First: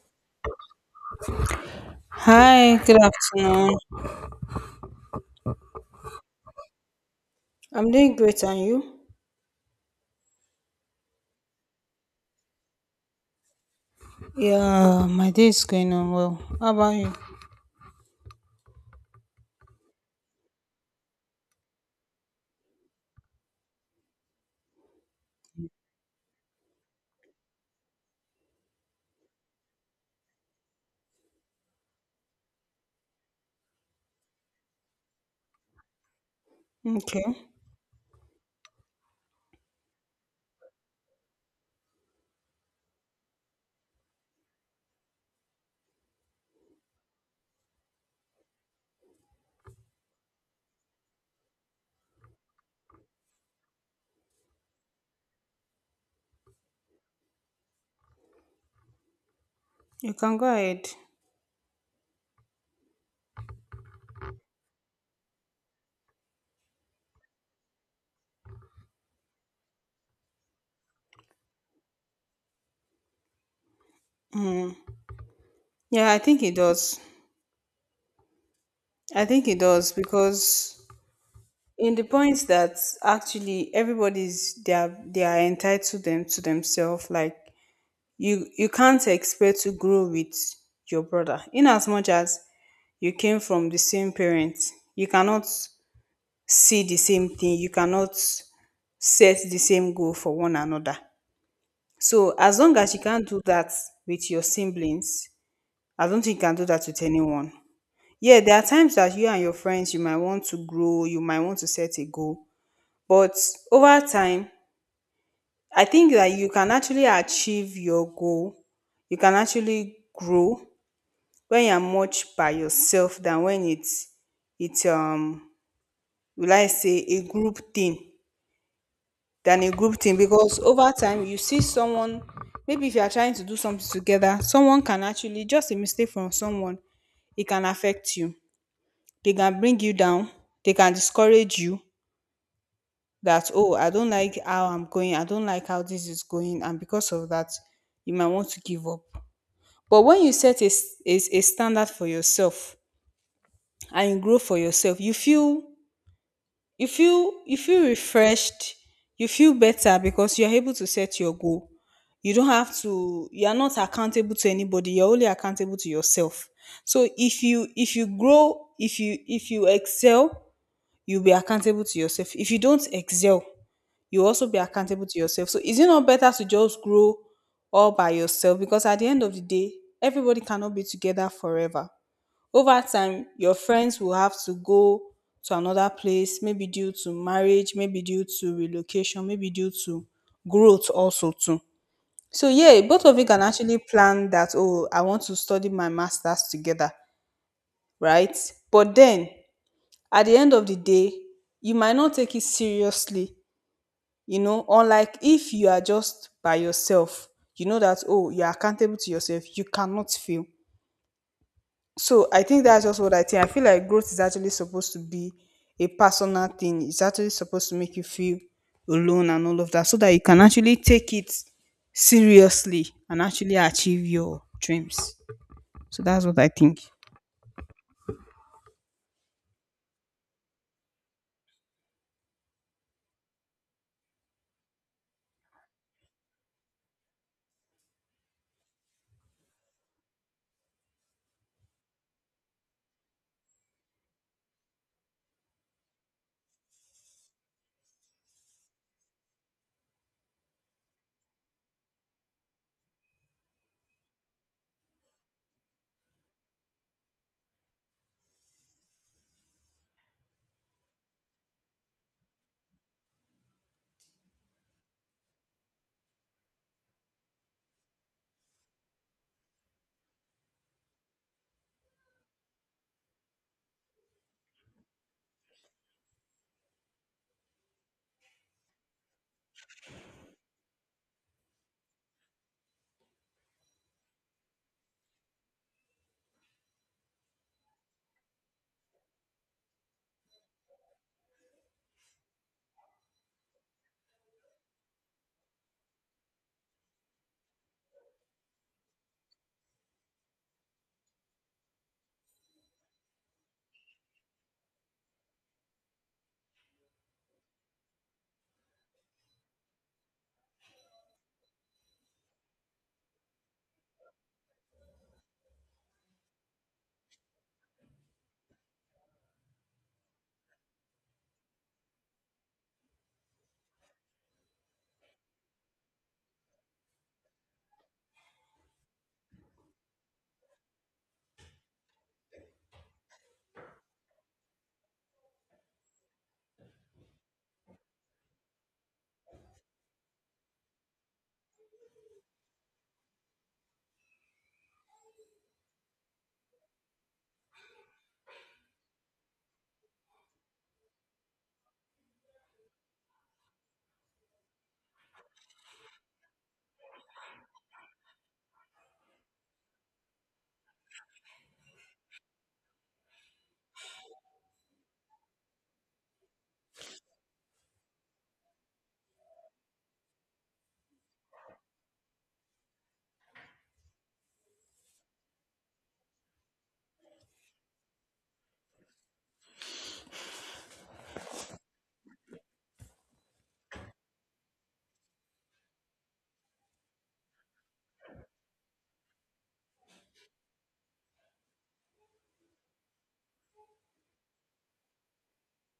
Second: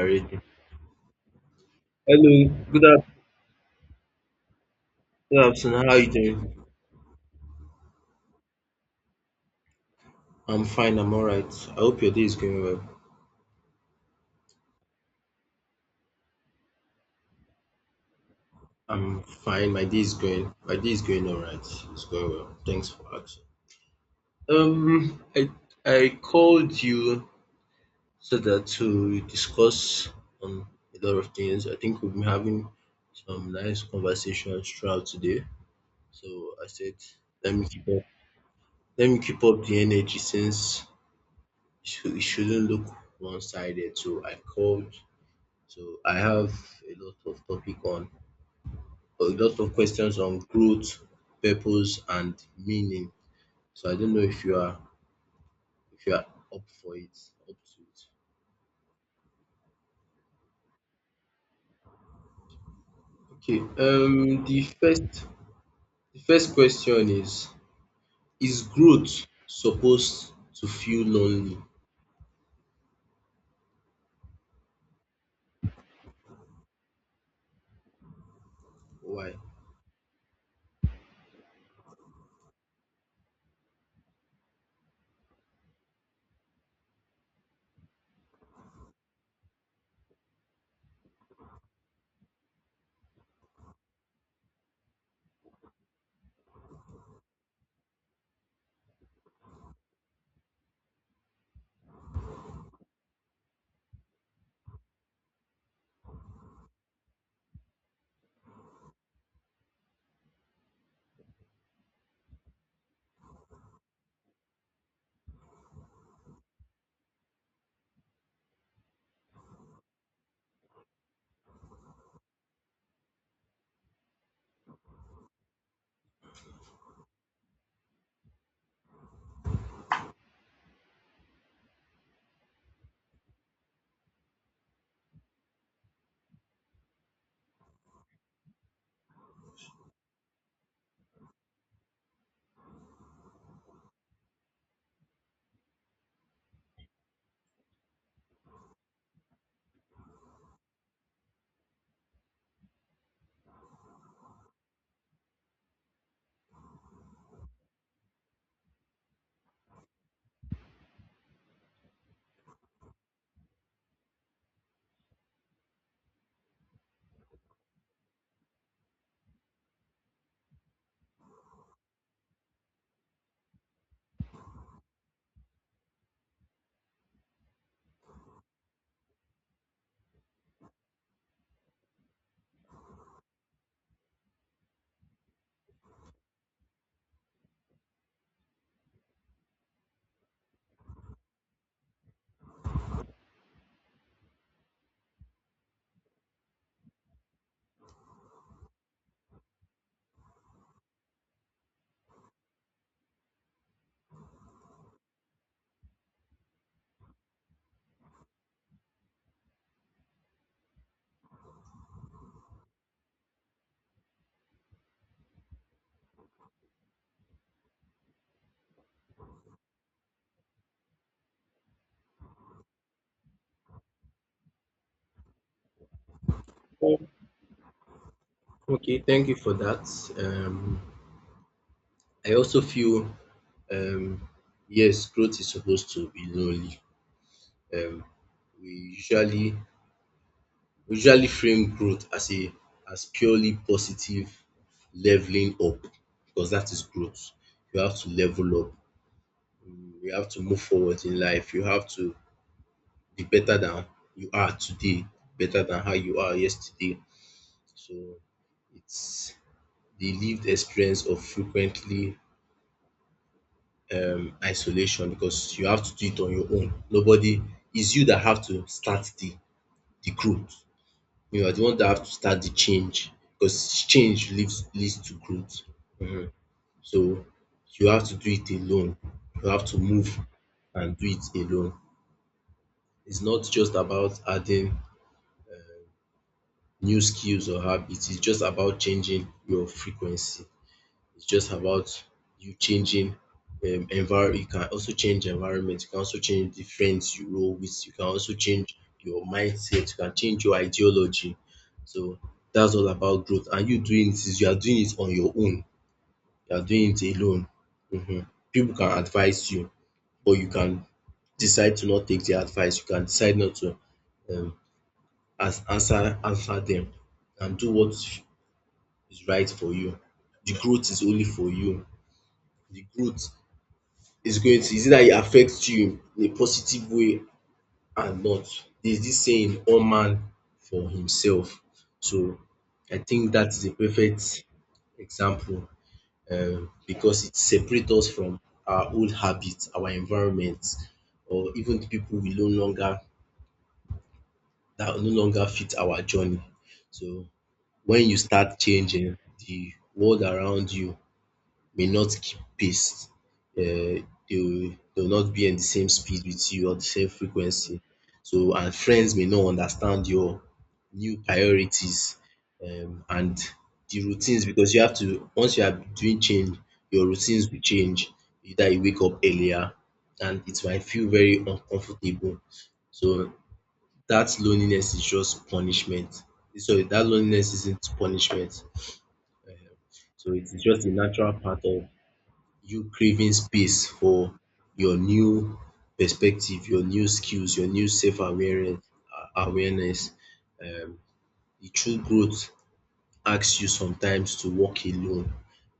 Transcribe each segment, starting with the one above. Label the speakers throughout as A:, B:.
A: Already. Hello,
B: Hi, good afternoon.
A: good afternoon. How are you doing?
B: I'm doing great, and you?
A: I'm fine. I'm all right. I hope your day is going well.
B: Yeah, my day is going on well. How about you?
A: I'm fine. My day is going all right. It's going well. Thanks for asking. Um, I I called you so that to discuss um a lot of things. I think we've been having some nice conversations throughout today. So I said,
B: Okay,
A: let me keep up. Let me keep up the energy since it shouldn't look one-sided. So I have a lot of topic on a lot of questions on growth, purpose and meaning. So I don't know if you are if you are up for it, up to it.
B: you can go ahead.
A: Okay, the first question is growth supposed to feel lonely?
B: Mm. Yeah, I think it does. I
A: Why?
B: think it does because in the points that actually everybody's they are entitled them to themselves. Like you can't expect to grow with your brother in as much as you came from the same parents. You cannot see the same thing, you cannot set the same goal for one another, so as long as you can't do that with your siblings, I don't think you can do that with anyone. Yeah, there are times that you and your friends you might want to grow, you might want to set a goal, but over time I think that you can actually achieve your goal, you can actually grow when you're much by yourself than when it's will I say a group thing, than a group thing, because over time you see someone. Maybe if you are trying to do something together, someone can actually just a mistake from someone, it can affect you, they can bring you down, they can discourage you, that oh, I don't like how I'm going, I don't like how this is going, and because of that you might want to give up. But when you set a standard for yourself and you grow for yourself, you feel refreshed. You feel better because you're able to set your goal. You're not accountable to anybody, you're only accountable to yourself. So if you grow, if you excel, you'll be accountable to yourself. If you don't excel, you'll also be accountable to yourself. So is it not better to just grow all by yourself? Because at the end of the day, everybody cannot be together forever. Over time, your friends will have to go to another place, maybe due to marriage, maybe due to relocation, maybe due to growth also too. So yeah, both of you can actually plan that, oh, I want to study my masters together, right? But then at the end of the day, you might not take it seriously, unlike if you are just by yourself. You know that, oh, you are accountable to yourself, you cannot fail. So I think that's just what I think. I feel like growth is actually supposed to be a personal thing. It's actually supposed to make you feel alone and all of that, so that you can actually take it seriously and actually achieve your dreams. So that's what I think.
A: Okay, thank you for that. Um I also feel um yes, growth is supposed to be lonely. Um we usually we usually frame growth as a as purely positive leveling up because that is growth. You have to level up, you have to move forward in life, you have to be better than you are today, better than how you are yesterday. So it's the lived experience of frequently isolation because you have to do it on your own. Nobody it's you that have to start the growth. You are the one that have to start the change because change leads to growth. Mhm. So you have to do it alone. You have to move and do it alone. It's not just about adding new skills or habits. It's just about changing your frequency. It's just about you changing envir you can also change environment, you can also change the friends you roll with, you can also change your mindset, you can change your ideology. So that's all about growth and you doing it is you are doing it on your own, you are doing it alone. um Pipu can advise you but you can decide to not take their advice, you can decide not to um answer them, and do what is right for you. The growth is only for you. The growth is going to is either it affects you in a positive way or not. There's this saying all man for himself. So I think that is a perfect example, because it separates us from our old habits, our environment, or even the people we no longer that no longer fit our journey. So when you start changing, the world around you may not keep pace. They will not be in the same speed with you or the same frequency. So and friends may not understand your new priorities and the routines because you have to once you are doing change, your routines will change. Either you wake up earlier and it might feel very uncomfortable. So that loneliness is just punishment. Sorry, that loneliness isn't punishment. So it is just a natural part of you craving space for your new perspective, your new skills, your new self awareness awareness. Um the true growth asks you sometimes to walk alone,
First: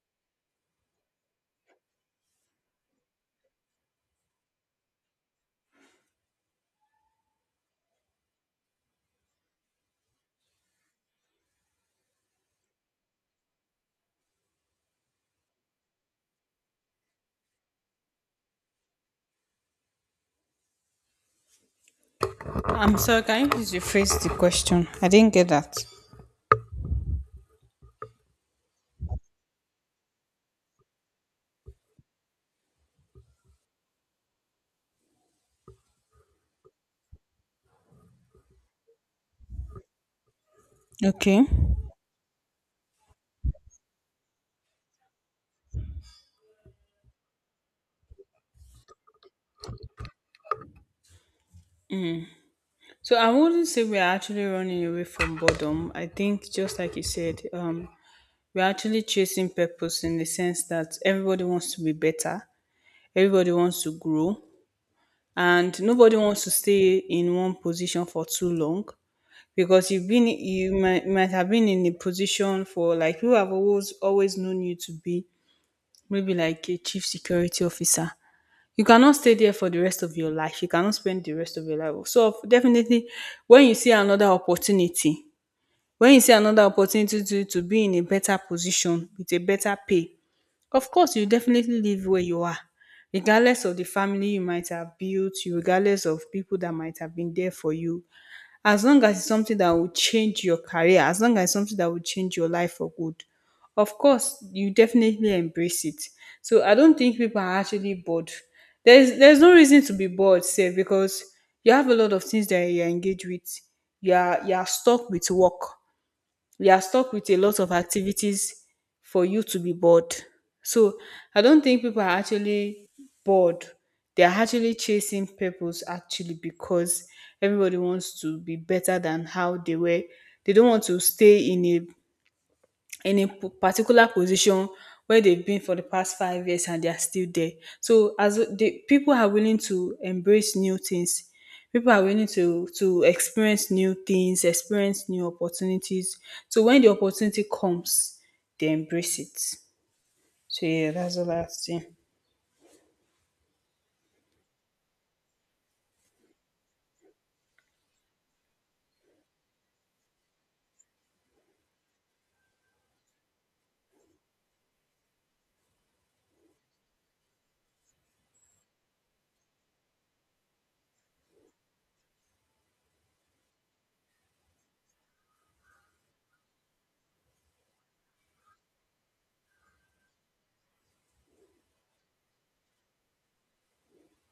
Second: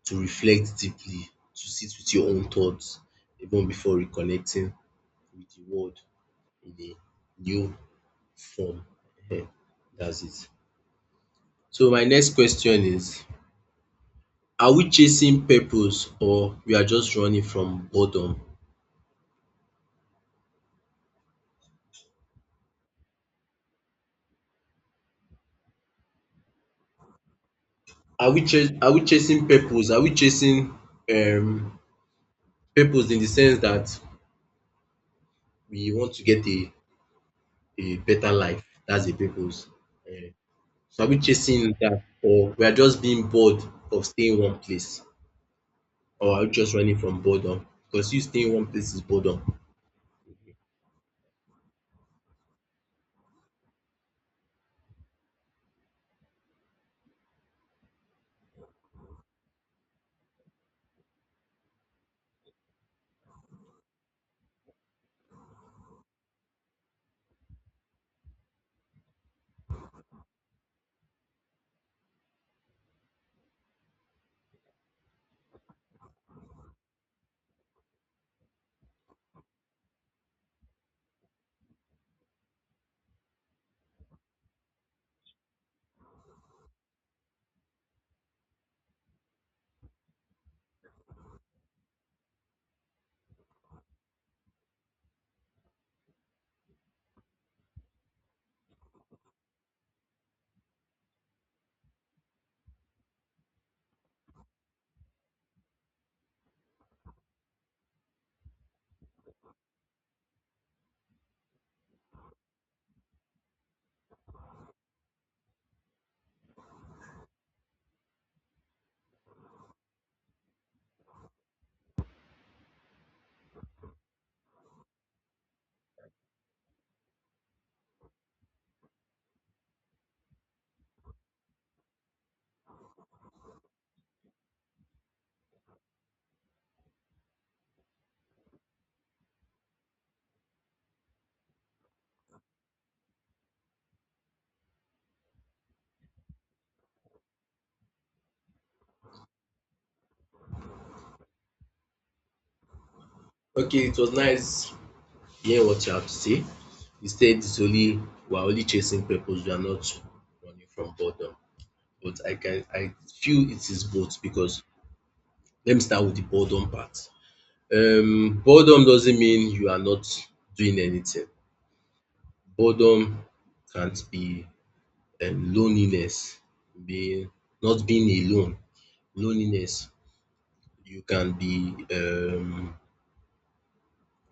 A: to reflect deeply, to sit with your own thoughts even before reconnecting with the world in a new form. Ehen, that's it. So my next question is, are we chasing purpose or we are just running from boredom?
B: I'm sorry, can you please rephrase the question? I didn't get that.
A: Are we chasing purpose? Are we chasing um purpose in the sense that we want to get a better life? That's a purpose. Eh, so are we
B: Okay.
A: chasing that, or we are just being bored of staying in one place, or are we just running from boredom? Because you staying in one place is boredom.
B: So I wouldn't say we're actually running away from boredom. I think just like you said, we're actually chasing purpose in the sense that everybody wants to be better. Everybody wants to grow, and nobody wants to stay in one position for too long because you've been you might have been in a position for like people have always known you to be, maybe like a chief security officer. You cannot stay there for the rest of your life, you cannot spend the rest of your life. So definitely, when you see another opportunity, when you see another opportunity to be in a better position with a better pay, of course, you definitely live where you are, regardless of the family you might have built, you regardless of people that might have been there for you. As long as it's something that will change your career, as long as it's something that will change your life for good, of course, you definitely embrace it. So I don't think people are actually bored. There's no reason to be bored, say, because you have a lot of things that you're engaged with. You are stuck with work, we are stuck with a lot of activities for you to be bored. So I don't think people are actually bored. They are actually chasing purpose actually, because everybody wants to be better than how they were. They don't want to stay in a particular position where they've been for the past 5 years, and they are still there. So as the people are willing to embrace new things, people are willing to experience new things, experience new opportunities. So when the opportunity comes, they embrace it. So yeah, that's the last thing.
A: Okay, it was nice hearing what you have to say. You said it's only we are only chasing purpose. We are not running from boredom. But I feel it is both because let me start with the boredom part. Boredom doesn't mean you are not doing anything. Boredom can't be loneliness, being not being alone, loneliness. You can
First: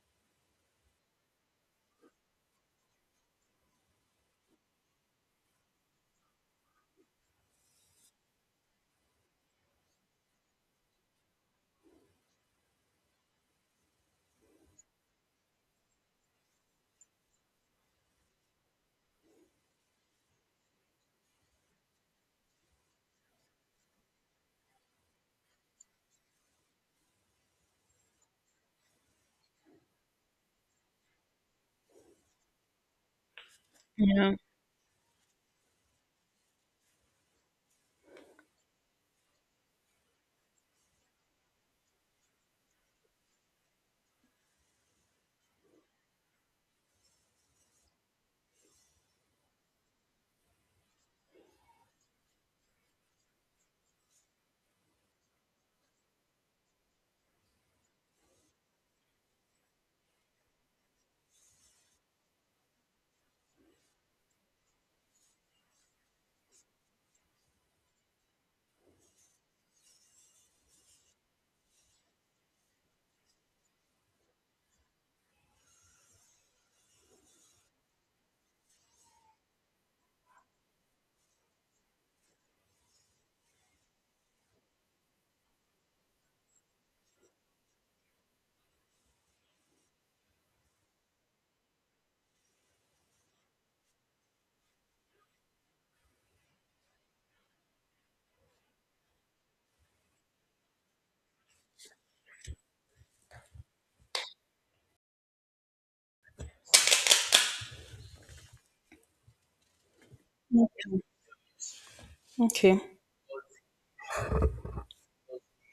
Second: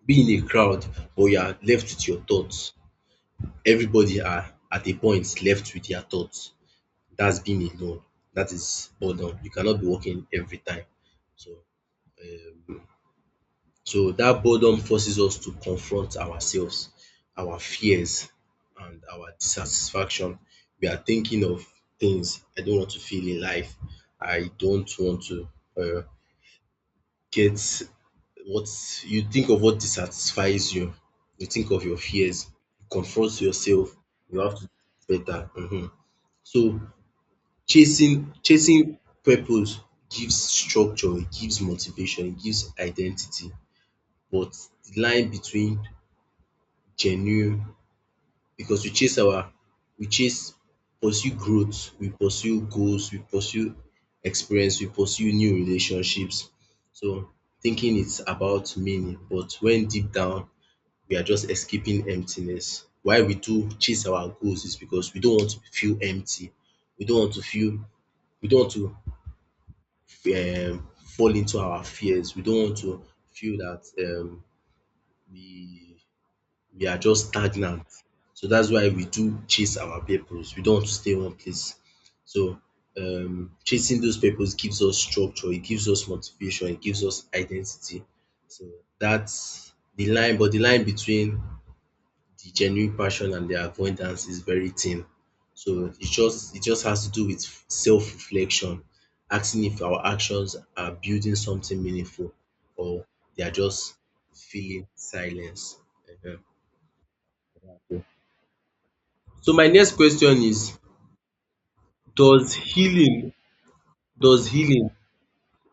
A: be in a crowd but you are left with your thoughts. Everybody are at a point left with their thoughts. That's being alone. That is boredom. You cannot be working every time. So um So that boredom forces us to confront ourselves, our fears and our dissatisfaction. We are thinking of things I don't want to feel in life, I don't want to um get what you think of what dissatisfies you, you think of your fears, you confront yourself,
B: Yeah.
A: you have to do better. So chasing purpose gives structure, it gives motivation, it gives identity but the line between genuine because we chase our we chase pursue growth, we pursue goals, we pursue experience, we pursue new relationships. So thinking it's about meaning but when deep down we are just escaping emptiness. Why we do chase our goals is because we don't want to feel empty, we don't want to feel we don't want to um fall into our fears, we don't want to feel that we we are just stagnant. So that's why we do chase our purpose. We don't want to stay one place. So chasing those purpose gives us structure, it gives us motivation, it gives us identity. So that's the line, but the line between the genuine passion and the avoidance is very thin. So it just has to do with self-reflection, asking if our actions are building something meaningful or they are just filling silence. Ehen. So my next question is, does
B: Okay.
A: healing does healing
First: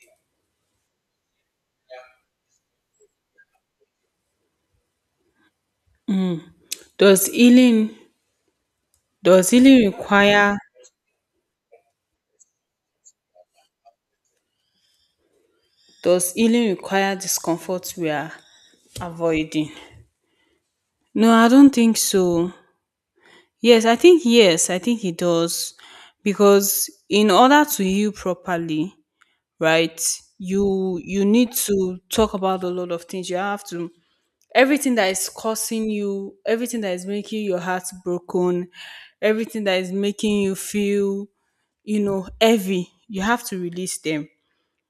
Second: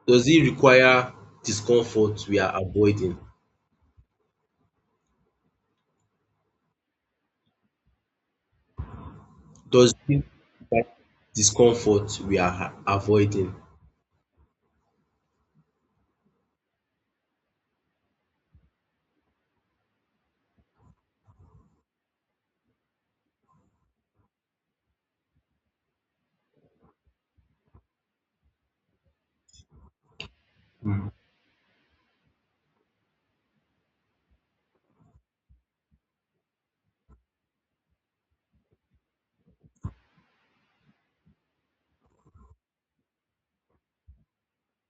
A: does it require discomfort we are avoiding?
B: Does healing does healing
A: Does it
B: require
A: require discomfort we are avoiding?
B: does healing require discomfort we are avoiding? No, I don't think so. Yes, I think it does, because in order to heal properly, right? You need to talk about a lot of things. You have to Everything that is causing you, everything that is making your heart broken, everything that is making you feel, heavy, you have to release them.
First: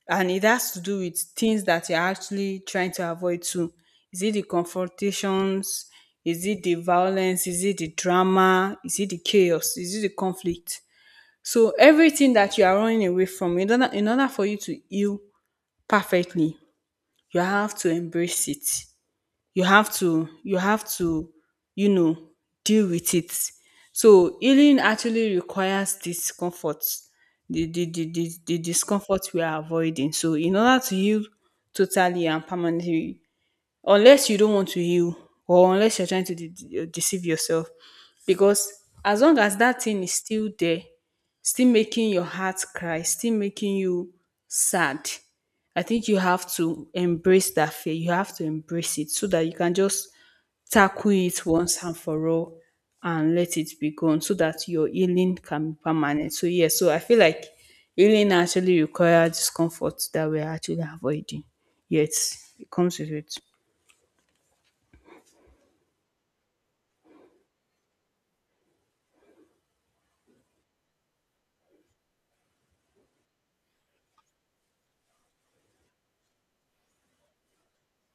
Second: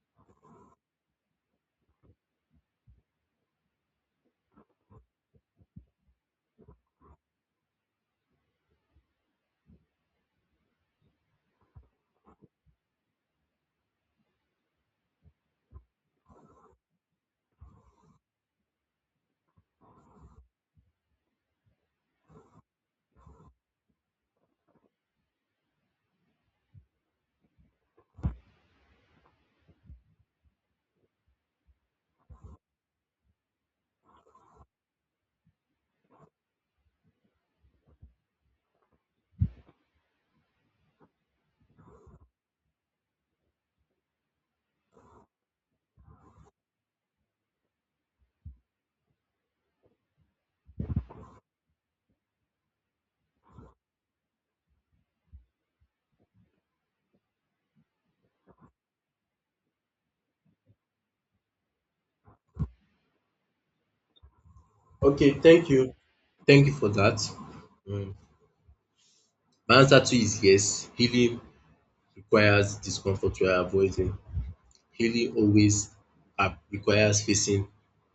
B: And it has to do with things that you're actually trying to avoid too. Is it the confrontations? Is it the violence? Is it the drama? Is it the chaos? Is it the conflict? So everything that you are running away from, in order for you to heal perfectly, you have to embrace it. You have to you have to you know deal with it. So healing actually requires discomfort, the discomfort we are avoiding. So in order to heal totally and permanently, unless you don't want to heal, or unless you're trying to deceive yourself, because as long as that thing is still there, still making your heart cry, still making you sad, I think you have to embrace that fear. You have to embrace it, so that you can just tackle it once and for all and let it be gone, so that your healing can be permanent. So yeah, so I feel like healing actually requires discomfort that we're actually avoiding, yet it comes with it.
A: Okay, thank you. Thank you for that. Mm. My answer to is yes. Healing requires discomfort we are avoiding. Healing always requires facing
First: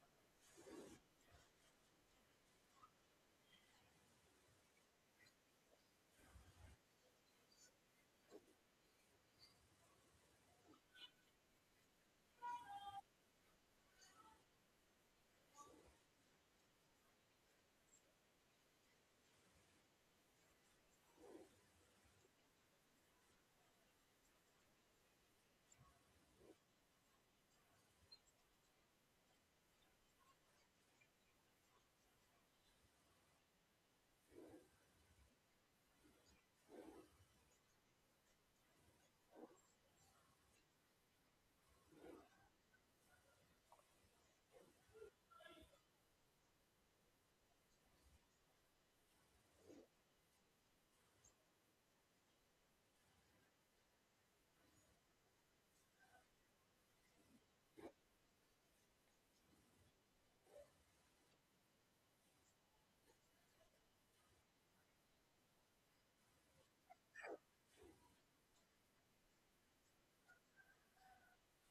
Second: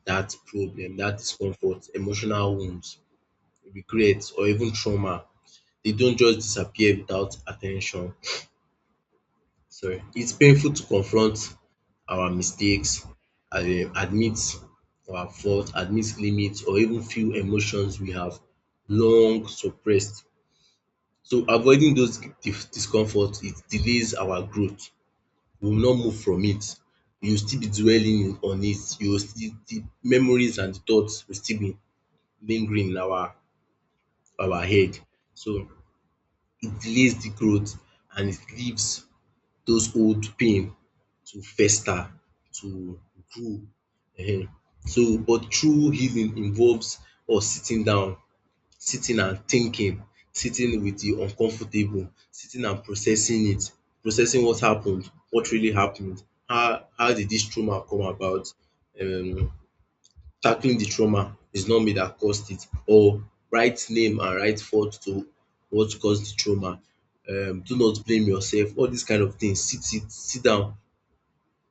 A: that problem, that discomfort, emotional wounds, regrets, or even trauma. They don't just disappear without attention. Sorry, it's painful to confront our mistakes, admit our fault, admit limits or even feel emotions we have long suppressed. So avoiding those discomfort it delays our growth, we will not move from it, you will still be dwelling on it, you will still the memories and thoughts will still be lingering in our head. So it delays the growth and it leaves those old pain to fester, to grow um. So but true healing involves us sitting down, sitting and thinking, sitting with the uncomfortable, sitting and processing it, processing what happened, what really happened, how did this trauma come about um tackling the trauma is not me that caused it or write name and write fault to what caused the trauma do not blame yourself all these kind of things sit it sit down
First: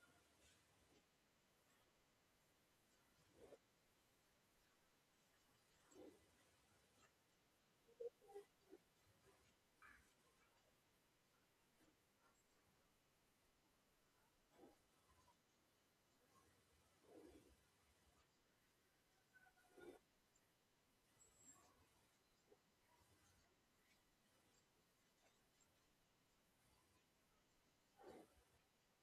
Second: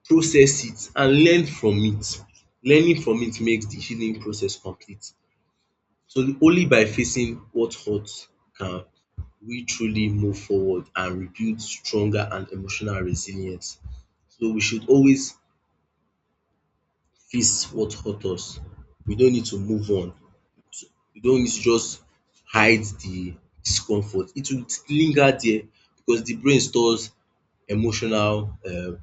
A: process it and learn from it. Learning from it makes the healing process complete. So only by facing what hurt can we truly move forward and rebuild stronger and emotional resilience. So we should always face what hurt us. We don't need to move on. You don't need to just hide the discomfort. It will linger there because the brain stores emotional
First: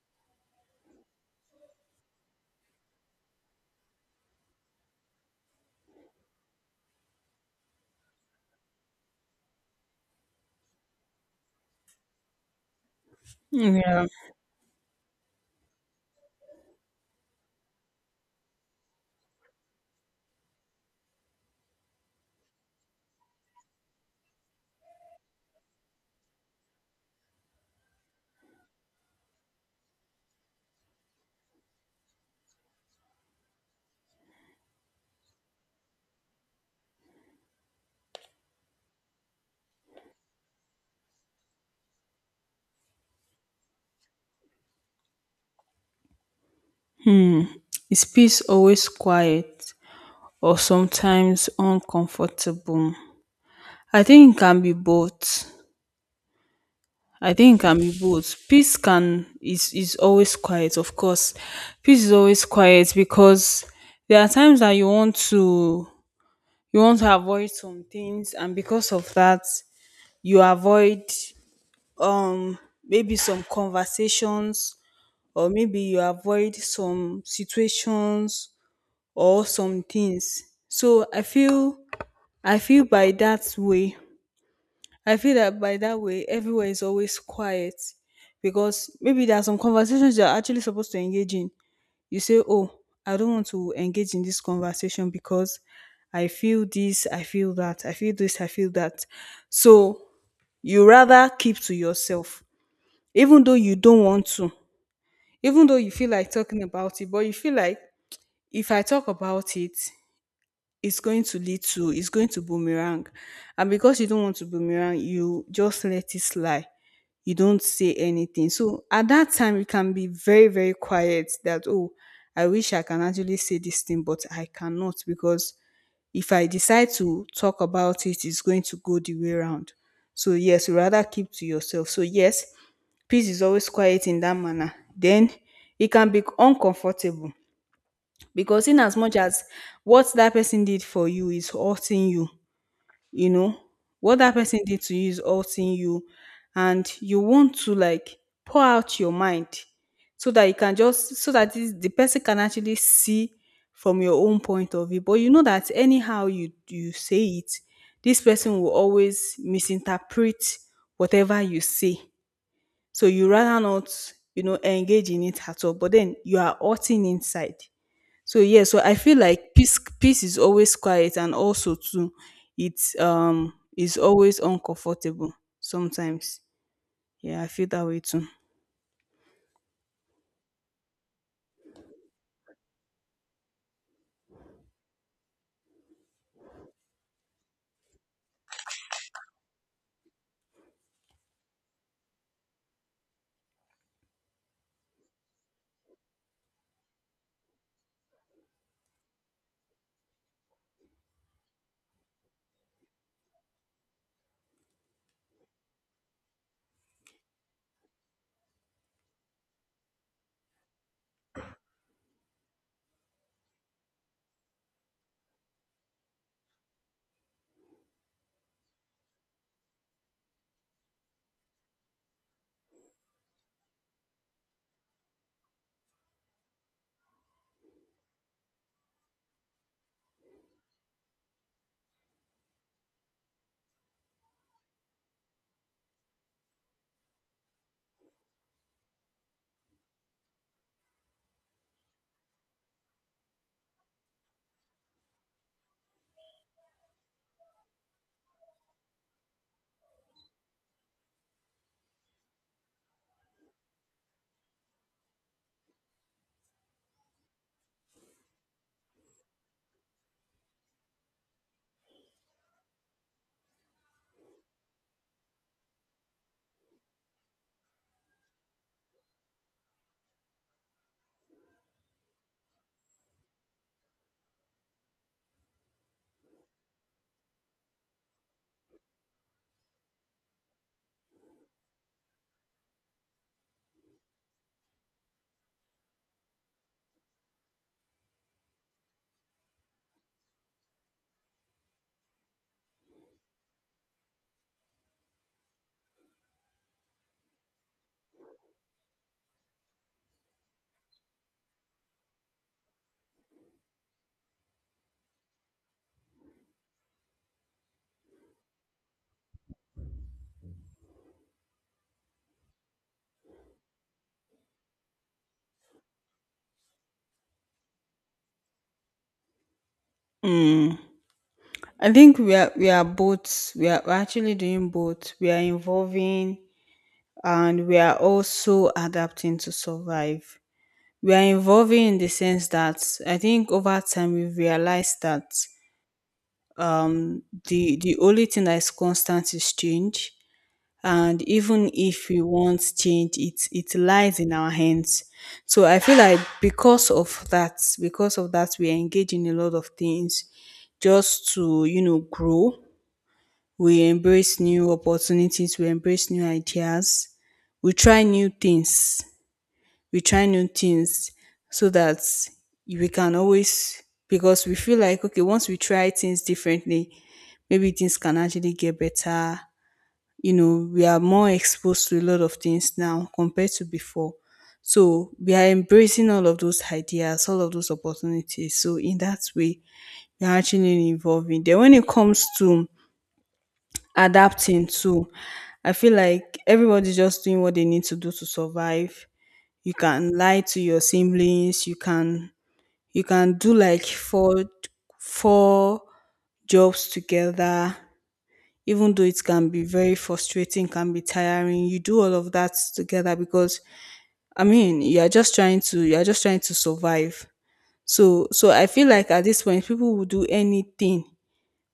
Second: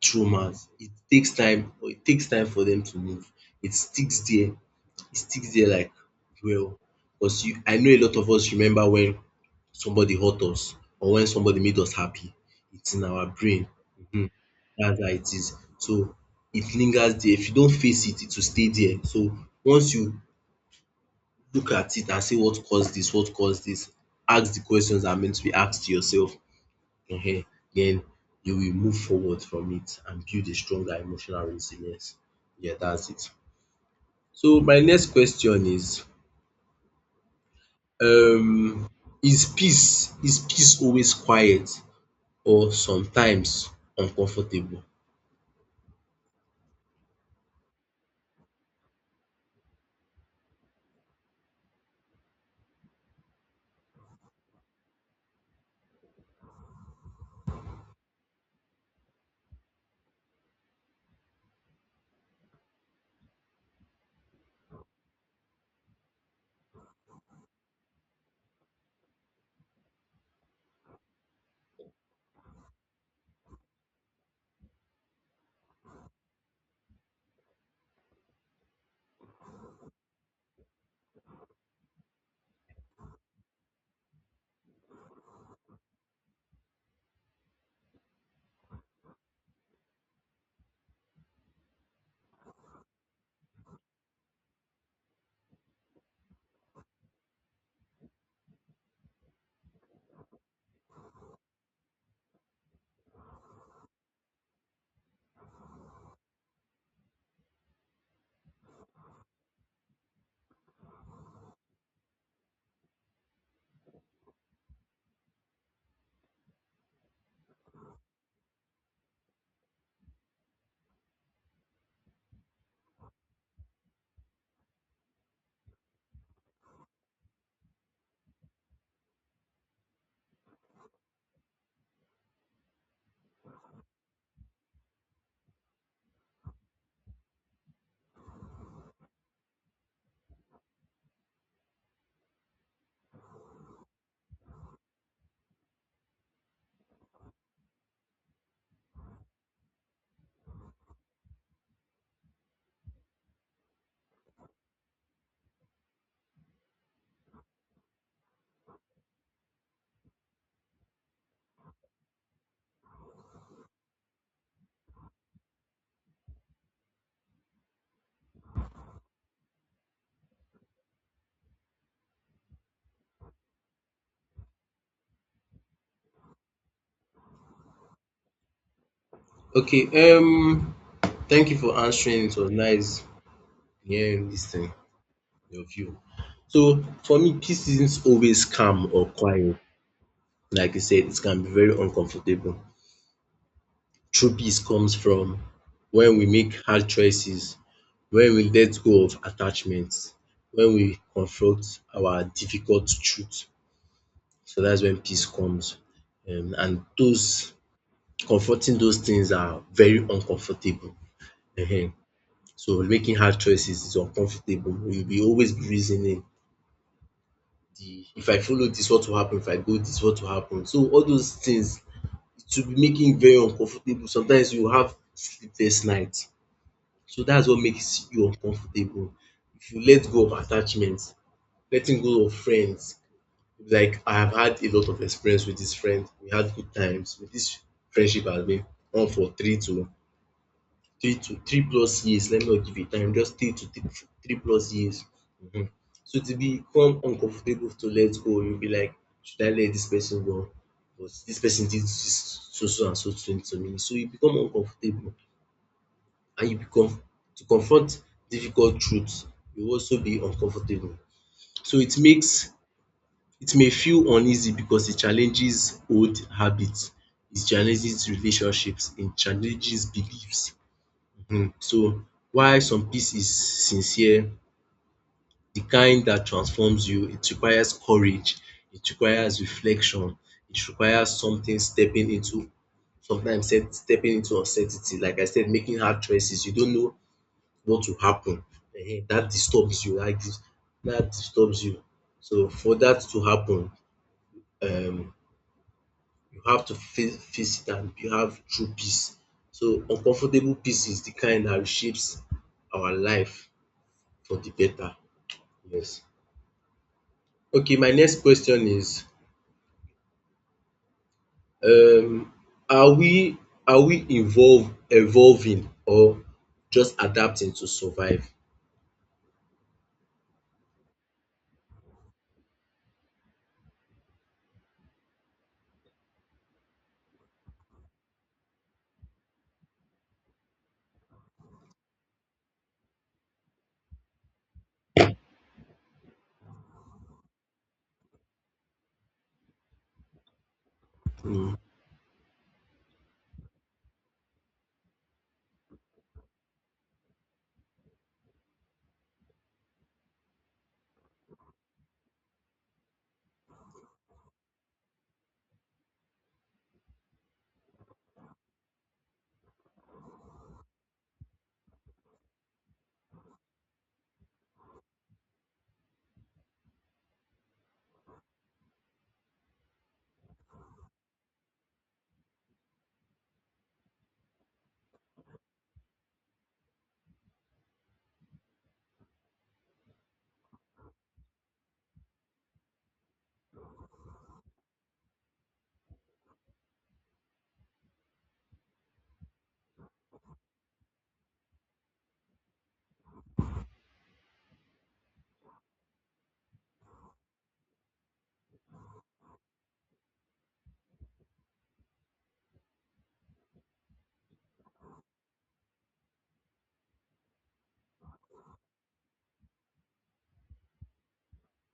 A: traumas. It takes time or it takes time for them to move. It sticks there. It sticks there like well because you I know a lot of us remember when somebody hurt us or when somebody made us happy. It's in our brain.
B: Yeah.
A: That's how it is. So it lingers there. If you don't face it, it will stay there. So once you look at it and say what caused this, what caused this. Ask the questions that are meant to be asked to yourself. Ehen. Then you will move forward from it and build a stronger emotional resilience. Yeah, that's it. So my next question is um is peace always quiet or sometimes uncomfortable?
B: Hmm. Is peace always quiet or sometimes uncomfortable? I think it can be both. I think it can be both. Peace can is always quiet, of course. Peace is always quiet because there are times that you want to avoid some things, and because of that you avoid um maybe some conversations, or maybe you avoid some situations or some things. So I feel by that way. I feel that by that way everywhere is always quiet, because maybe there are some conversations you're actually supposed to engage in. You say, oh, I don't want to engage in this conversation because I feel this, I feel that, I feel this, I feel that. So you rather keep to yourself, even though you don't want to, even though you feel like talking about it, but you feel like, if I talk about it, it's going to boomerang, and because you don't want to boomerang, you just let it slide, you don't say anything. So at that time you can be very, very quiet, that oh, I wish I can actually say this thing, but I cannot, because if I decide to talk about it, it's going to go the way round. So yes, rather keep to yourself. So yes, peace is always quiet in that manner. Then it can be uncomfortable because in as much as what that person did for you is hurting you, you know what that person did to you is hurting you, and you want to like pour out your mind, so that this, the person can actually see from your own point of view. But you know that anyhow you say it, this person will always misinterpret whatever you say. So you rather not engage in it at all, but then you are hurting inside. So yeah, so I feel like peace is always quiet, and also too, it's is always uncomfortable sometimes. Yeah, I feel that way too.
A: Okay, thank you for answering. It was nice hearing this thing, your view. So for me, peace isn't always calm or quiet. Like you said, it can be very uncomfortable. True peace comes from when we make hard choices, when we let go of attachments, when we confront our difficult truth. So that's when peace comes. And those confronting those things are very uncomfortable. Ehen. So making hard choices is uncomfortable. You'll be always reasoning the if I follow this, what will happen? If I go this, what will happen? So all those things to make im very uncomfortable. Sometimes you have sleepless nights, so that's what makes you uncomfortable. If you let go of attachments, letting go of friends, like I have had a lot of experience with this friend, we had good times. This friendship has been on for three to three to three plus years, let me not give a time, just three to three three plus years. um so to will become uncomfortable to let go. You will be like, should I let this person go? But this person did this so so and so thing to me, so you become uncomfortable and you become to confront difficult truths. You also be uncomfortable, so it makes it may feel uneasy because it challenges old habits, it challenges relationships, it challenges beliefs. So while some peace is sincere, the kind that transforms you, it requires courage, it requires reflection, it requires something stepping into sometimes stepping into uncertainty. Like I said, making hard choices. You don't know what will happen. That disturbs you. Like this. That disturbs you. So for that to happen, um you have to face it and you have true peace. So uncomfortable peace is the kind that shapes our life. For the data. Yes. Okay, my next question is, um are we are we evolve evolving or just adapting to survive?
B: Mm. I think we are both we're actually doing both. We are involving, and we are also adapting to survive. We are involving in the sense that I think over time we realize that the only thing that is constant is change, and
A: Mm.
B: even if we want change, it lies in our hands. So I feel like because of that we engage in a lot of things, just to grow. We embrace new opportunities, we embrace new ideas, we try new things we try new things, so that we can always, because we feel like, okay, once we try things differently, maybe things can actually get better. We are more exposed to a lot of things now compared to before. So we are embracing all of those ideas, all of those opportunities. So in that way, we are actually involving. Then when it comes to adapting too, I feel like everybody's just doing what they need to do to survive. You can lie to your siblings, you can do like four jobs together, even though it can be very frustrating, can be tiring, you do all of that together because, I mean, you're just trying to survive. So I feel like at this point people will do anything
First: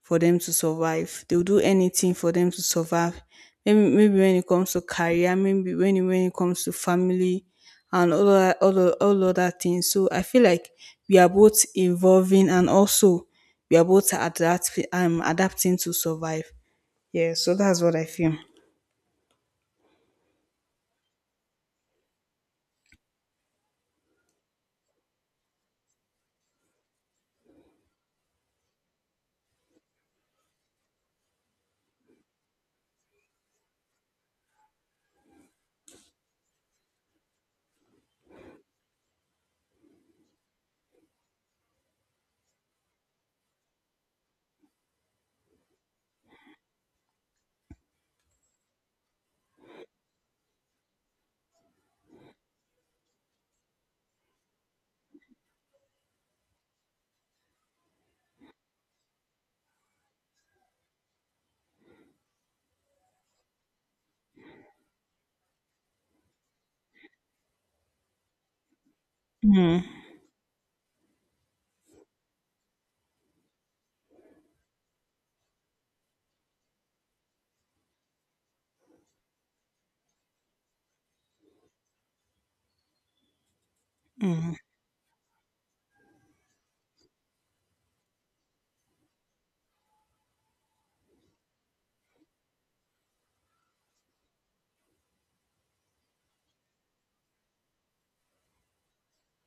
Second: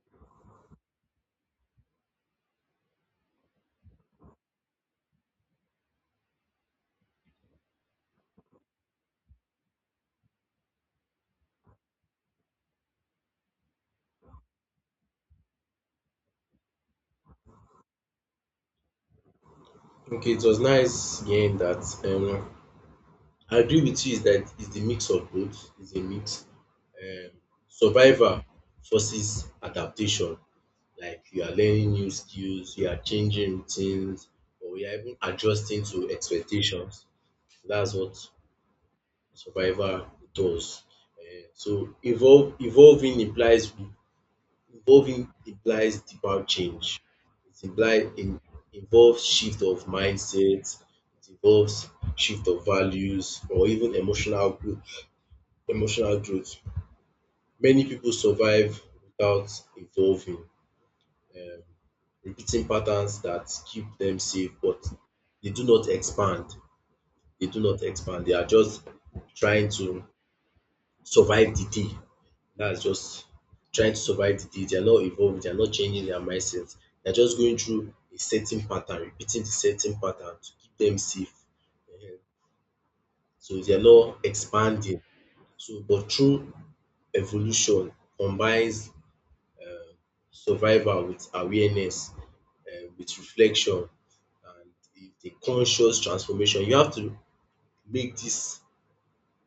B: for them to survive. They'll do anything for them to survive. Maybe, when it comes to career, maybe when it comes to family, and all other things. So I feel like we are both evolving, and also we are both adapting to survive. Yeah, so that's what I feel.
A: Okay, it was nice hearing that. I agree with you is that it's the mix of both. It's a mix. Um Survival forces adaptation. Like you are learning new skills, you are changing routines, or you are even adjusting to expectations. That's what survivor does. Eh, so evolve evolving implies deeper change. It implies in, involves shift of mindset, it involves shift of values or even emotional growth. Many people survive without evolving, repeating patterns that keep them safe, but they do not expand. They do not expand. They are just trying
B: Mm,
A: to survive the day. That's just trying to survive the day. They are not evolving, they are not changing their mindset. They're just going through a certain pattern, repeating the certain pattern to keep them safe. Ehen. So they are not
B: mm.
A: expanding. So but through evolution combines survival with awareness, with reflection and a conscious transformation. You have to make dis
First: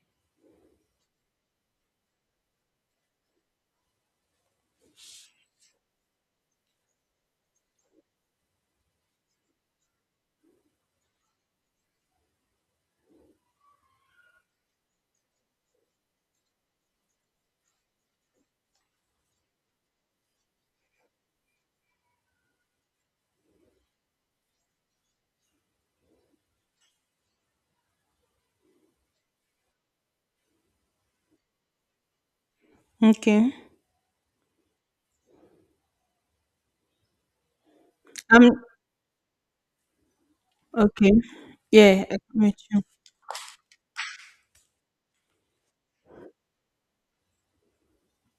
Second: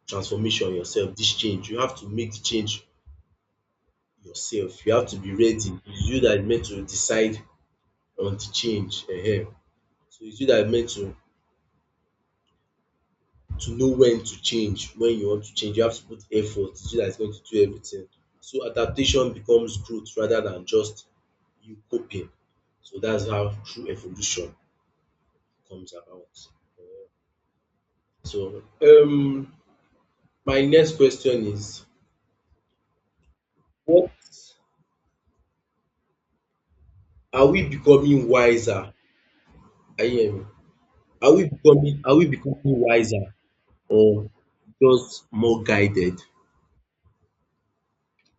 A: transformation yourself, dis change. You have to make the change yourself. You have to be ready. It's you that is meant to decide on the change. So it's you that is meant to know when to change, when you want to change. You have to put effort. It's you that is going to do everything. So adaptation becomes growth rather than just you coping. So that's how true evolution comes about. So my next question is,
B: Okay.
A: what are we becoming
B: Um.
A: wiser? Can you hear me?
B: Okay. Yeah,
A: Are
B: I
A: we
B: met
A: becoming
B: you.
A: wiser or just more guided?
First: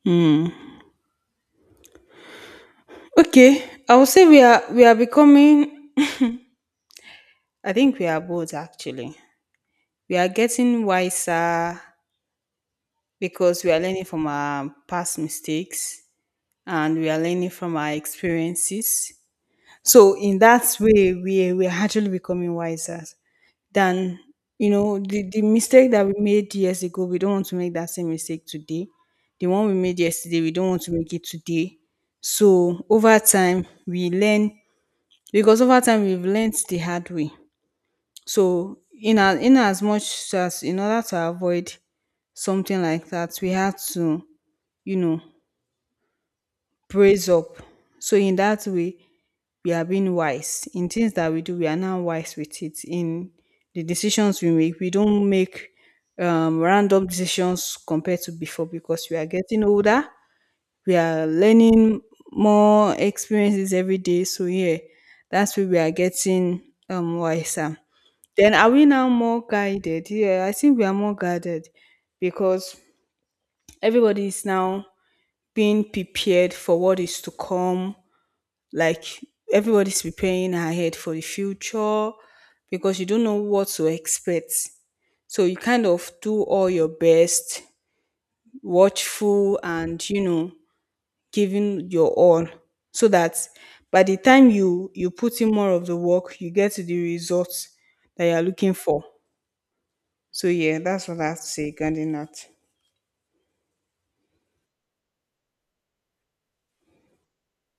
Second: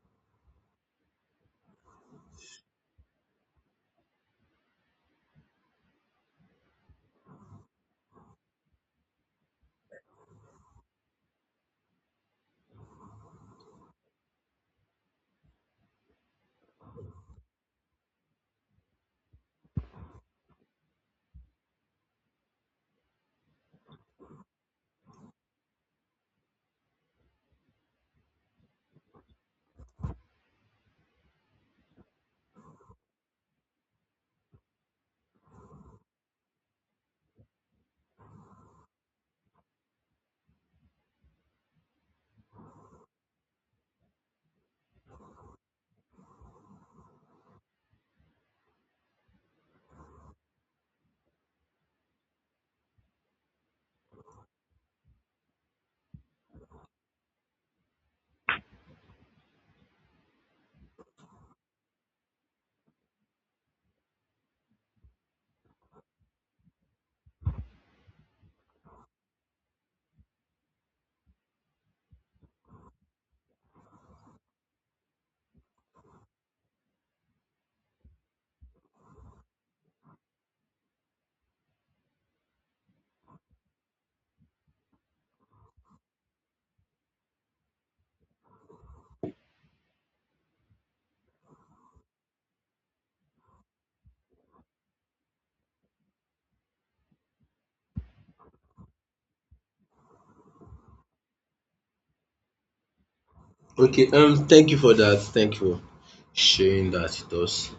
B: Hmm. Okay. I would say we are becoming. I think we are both, actually. We are getting wiser because we are learning from our past mistakes, and we are learning from our experiences. So in that way, we're actually becoming wiser than, the mistake that we made years ago, we don't want to make that same mistake today. The one we made yesterday, we don't want to make it today. So over time we learn, because over time we've learned the hard way. So in as much as in order to avoid something like that, we had to, you know, praise up. So in that way, we are being wise in things that we do. We are now wise with it in the decisions we make. We don't make random decisions compared to before because we are getting older. We are learning more experiences every day. So yeah, that's where we are getting wiser. Then, are we now more guided? Yeah, I think we are more guided, because everybody is now being prepared for what is to come, like everybody's preparing ahead for the future, because you don't know what to expect. So you kind of do all your best, watchful, and giving your all, so that by the time you put in more of the work, you get to the results that you're looking for. So yeah, that's what I have to say regarding that.
A: Okay, thank you for that. Thank you for sharing that with us.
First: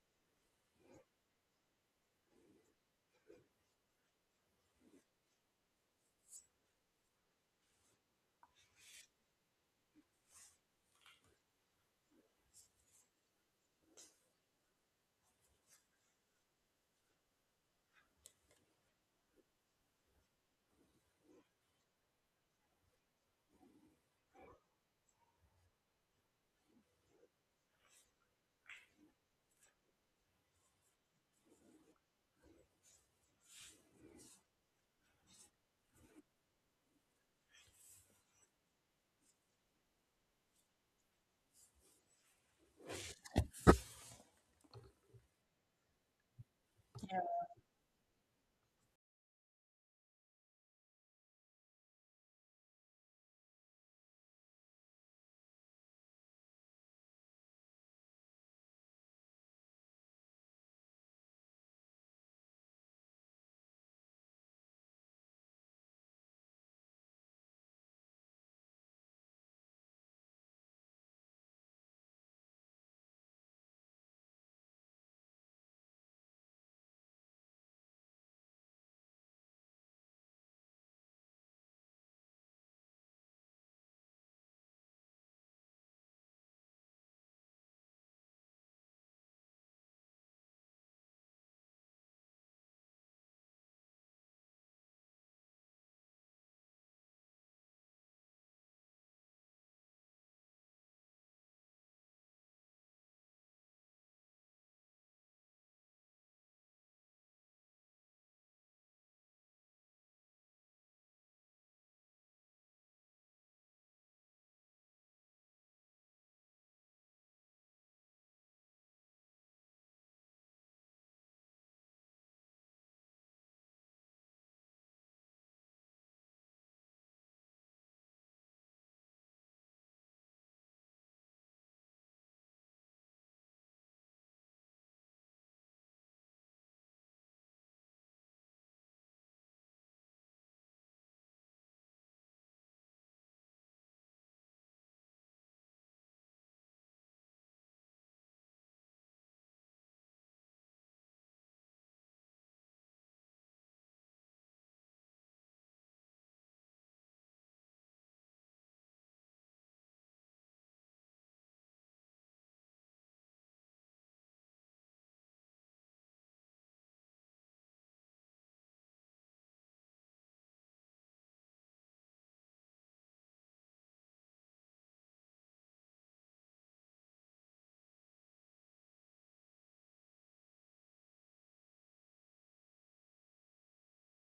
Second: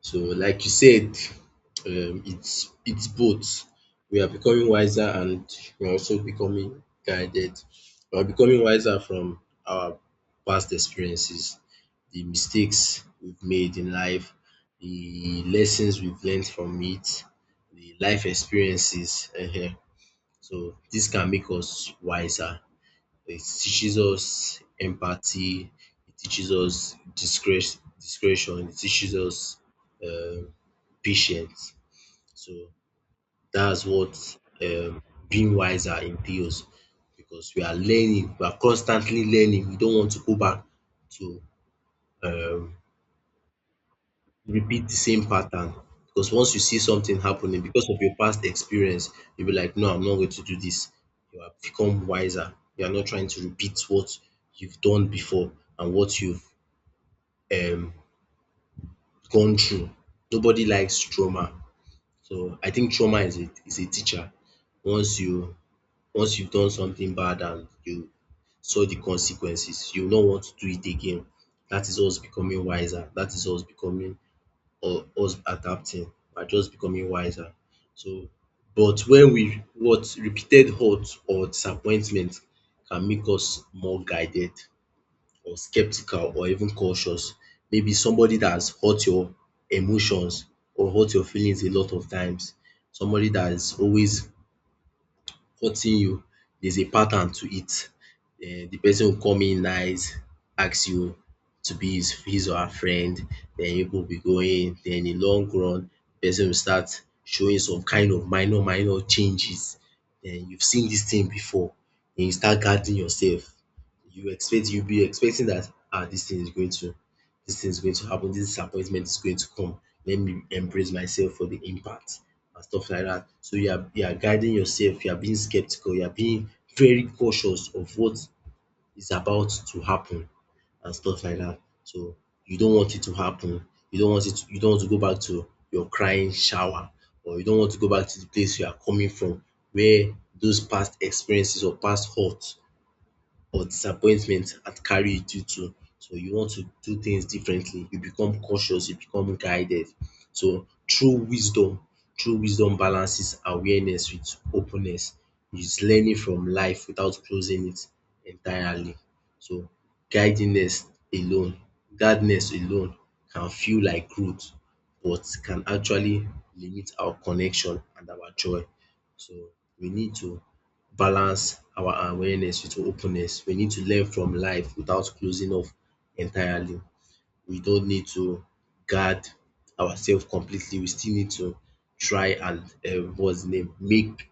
A: So, like you said, it's both. We are becoming wiser and we are also becoming guided. We are becoming wiser from our past experiences, the mistakes we've made in life, the lessons we've learned from it, the life experiences. Ehen. So this can make us wiser. It teaches us empathy, it teaches us discretion, it teaches us um patience. So that's what um being wiser entails, because we are learning, we are constantly learning. We don't want to go back to um repeat the same pattern, because once you see something happening because of your past experience, you'll be like, no, I'm not going to do this. You have become wiser. You are not trying to repeat what you've done before and what you've um, gone through. Nobody likes trauma. So I think trauma is a teacher. Once you Once you've done something bad and you saw the consequences, you will not want to do it again. That is us becoming wiser. That is us becoming or us adapting, we're just becoming wiser. So but when we what repeated hurt or disappointment can make us more guided or skeptical or even cautious. Maybe somebody that has hurt your emotions or hurt your feelings a lot of times, somebody that is always courting you, there's a pattern to it. The person will come in nice, ask you to be his or her friend, then you will be going, then in long run, person will start showing some kind of minor changes. Then you've seen this thing before, then you start guarding yourself. You'll be expecting that, ah, this thing is going to, this thing is going to happen. This disappointment is going to come, let me embrace myself for the impact and stuff like that. So you are guiding yourself, you are being skeptical, you are being very cautious of what is about to happen and stuff like that. So you don't want it to happen. You don't want to go back to your crying shower, or you don't want to go back to the place you are coming from, where those past experiences or past hurt or disappointment had carried you to. So you want to do things differently, you become cautious, you become guided. So true wisdom balances awareness with openness. It's learning from life without closing it entirely. So guidedness alone, guardedness alone can feel like growth, but can actually limit our connection and our joy. So we need to balance our awareness with openness. We need to learn from life without closing off entirely. We don't need to guard ourselves completely. We still need to try and what's the name make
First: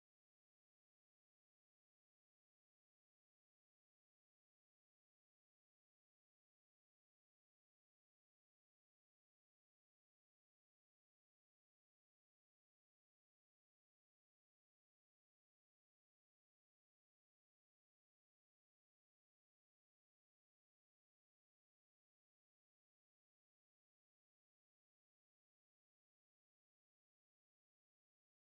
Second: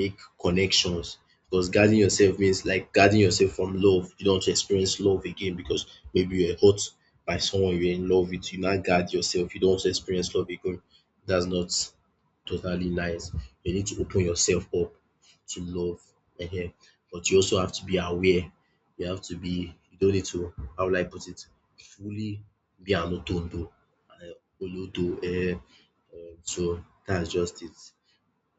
A: make connections, because guarding yourself means like guarding yourself from love. You don't want to experience love again because maybe you are hurt by someone you're in love with. You now guard yourself. You don't want to experience love again. That's not totally nice. You need to open yourself up to love. Ehen. But you also have to be aware. You don't need to, how will I put it, fully be an otondo. Uh, olodo. Eh. So that's just it.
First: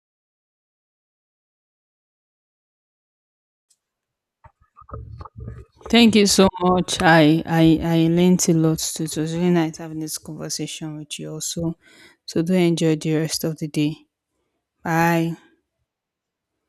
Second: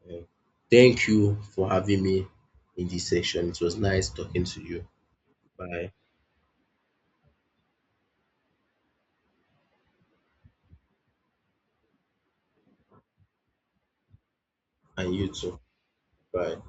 A: Um, Thank you for having me in this session. It was nice talking to you. Bye.
B: Thank you so much. I learned a lot too. It was really nice having this conversation with you also. So do enjoy the rest of the day.
A: And you
B: Bye.
A: too. Bye.